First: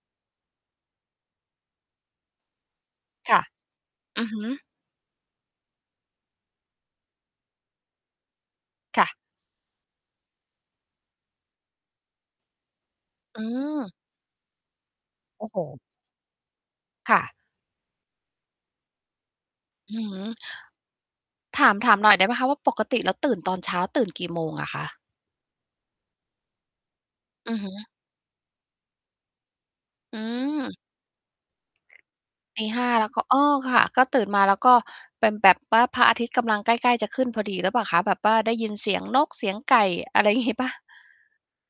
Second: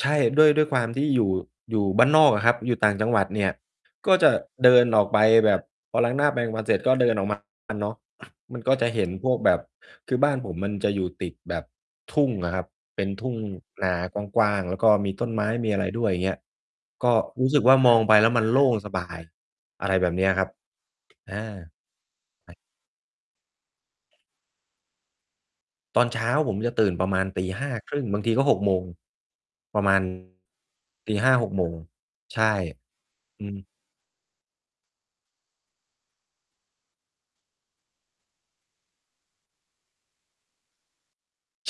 ใช่ ด้วย ด้วยความที่อยู่ อยู่บ้านนอกอะครับ อยู่ต่างจังหวัดค่เะ นี่ย ก็อืจอะฮึ เดินออกไปแบบ พอล้างหน้าแปรงฟันเสร็จก็เดินออก มา เนาะ มันก็จะเคห่็นะ พวกแบบ คือบ้านผมมันจะอยู่ติดแบบทุ่งอะครับ เป็นทุ่งอืนม ากว้างๆ แล้วก็มีต้นไโมอ้้โฮ มีอะไรด้วย อย่างเงี้ย กค็่ะ รู้สึกว่า มองไปแล้วมันโล่ง สบาย อะอไรืแบบเนี้ยม ครับ อา ถาม ถามหน่อย ได้เปล่าคะใชว่ ่า ปกติแล้วตื่นตอนเช้าตื่น กี่โมงอะคะ? ตอนเช้าผมจะตื่นประมาณ ตีอือหฮ้าึ ครึ่ง บางทีก็ 6:00 โมง ประ มาณ อืม 5:00 6:00 โมง ใช่ 5:00 แล้วก็ อ๋ออ ืม ค่ะ ก็ตื่นมาแล้วก็เป็นแบบว่า พระอาทิตย์กำลัง ใกล้ ๆ จะขึ้นพอดีหรือเปล่าคะ? แบบป้าได้ยินเสียงนกเสียงไก่ อะไร งี้ เปล่า?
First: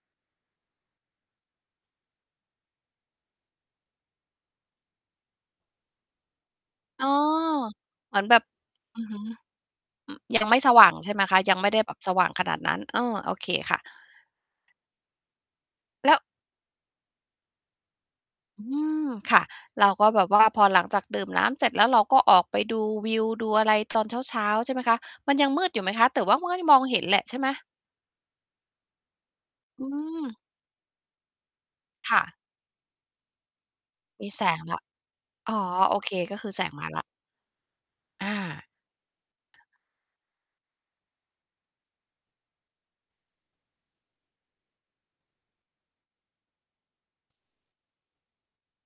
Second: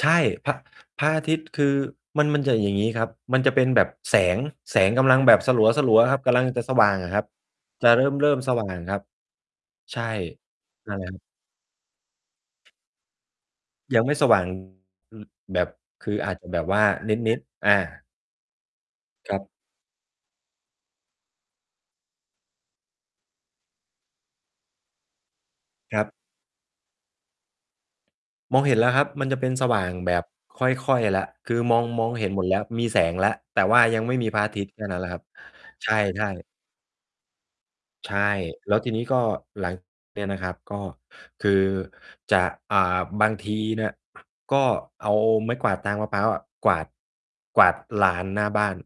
ใช่ พระ พระอาทิตย์ คือมัน มันจะอย่างงี้ครับ มันจะเป็นแบบ แสง แสงกำลังแบบสลัว ๆ ครับ กำลัง จะสว่างอ๋อ อะครับ จะเเหมือนริ่แบม บ ๆ สว่างครอัืบ อฮึ ใช่ อ ยังไม่สว่านัง ่นแหลใชะ่ครไัหบ มคะ ยังไม่ได้แบบสว่างขนาดนั้น เออ โอเคค่ะ ยังไม่ สว่าง อือ แบบ คแลือ้ว อาจจะแบบว่านิด ๆ อา อืม คคร่ัะ บ เราก็แบบว่า พอหลังจากดื่มน้ำเสร็จ แล้วเราก็ออกไปดูวิวดูอะไร ตอนเช้า ๆ ใช่ไหมคะ มันยังมืดอยู่ไหมคครัะ? บ แต่ว่า มันยังมองเห็นแหละใช่ไหม? มองเห็นแล้วครับมันจะเป็นสวอ่ืางแบบม ค่อย ๆ แล้ว คือมอง มองค่เห็น ะ หมดแล้วมีแสงแล้ว แต่ว่ายังไม่มมีีพรแสะอาทงิตยแล์้แว ค่นั้นแหละครับ อ๋อ ใชโอเค ่ ก็ๆ คือแสงมาแล้ว ใช่ อา แล้วทีนี้ก็หลัง เนี่ยนะครับ ก็คือจะ อ่า บางทีเนี่ย ก็เอาไม้กวาดตาง มะพร้าวอะ กวาด กวาดลานหน้าบ้าน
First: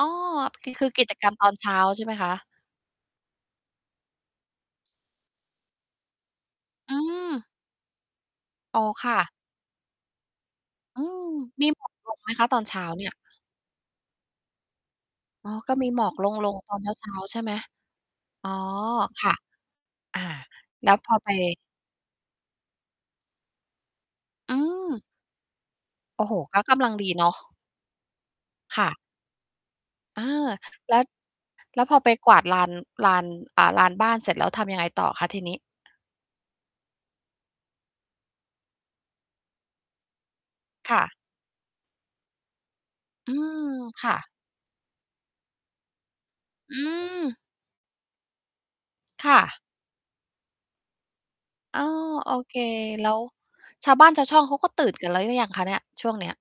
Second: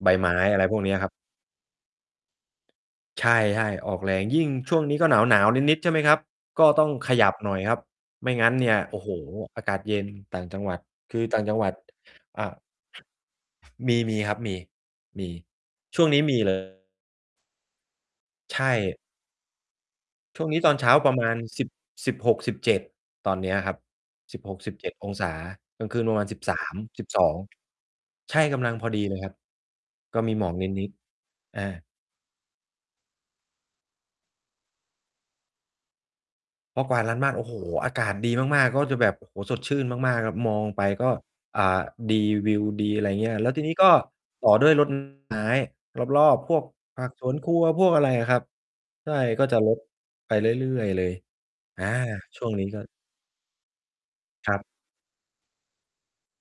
อ้อ ใบไม้ อะไรพวกคเืนอ ี้ยกคิรับ จกรรมตอนเช้าใช่ไหมคะ? ใช่ ๆ ออกแรง ยิ่งช่วงนี้ก็หนาว ๆ นิด ๆ ใช่ไหมครับ ก็ต้อองืขยับม หน่อยครับ ไม่งั้นเนี่ย อ๋อ โอ้คโฮ ่ะ อากาศ เย็น ต่างจังหวัด อืคืม อต่างจังหมวี ัด หมอกลง ไหมอค่ะ? า ตอนเช้า เนี่ย มี ๆ ครับ มี มี อ๋อ ก็มีชหม่วองกนี้ลมง ี ลเลงตอนย เช้า ๆ ใช่ไหม? อ๋อ ใช่ ค่ะ อ่า ช่วงนี้ตอนเแชล้้าวพปรอะมไป าณ 10 16-17 ตอนเนี้ยครับ สิบอหืกสิบเจ็ดม องศา กลางคืนประโอมา้ณ โฮ สิบสก็ากม ำลังสิดีบสเนอาะ ง ใช่ กำลังคพ่อะ ดีเลยครับ กอ็า มีหมอกนิแด ล้ว ๆ อา แล้วพอไปกวาดลาน ลาน อ่า ลานบ้านเสร็จแล้วทำยังไงต่อคะทีนี้? พอกวาดลานบ้าน โอ้โฮ อากาศดีมาก ๆ ก็จะแบบ โอ้โฮ สดชื่นมาก ๆ ครับ มองไปค่ก็ ะ อ่า ดี วิวดี อะไรอย่างเงอีื้ย แล้วทม ีนี้ก็ค่ะ ต่อด้วย รดน้ำ ต้นไม้รอบ ๆ พวกอืผักสวม นครัว พวกอะไรอะครับ ใช่ ค่ก็ะ จะรดไปเรื่อย ๆ เลย อ๋อ่อ า โอช่วเงค นี้ก็ แล้วชาวบ้านชาวช่องเคขราับ ก็ตื่นกันแล้วหรือยังคะเนี่ย? ช่วงเนี้ย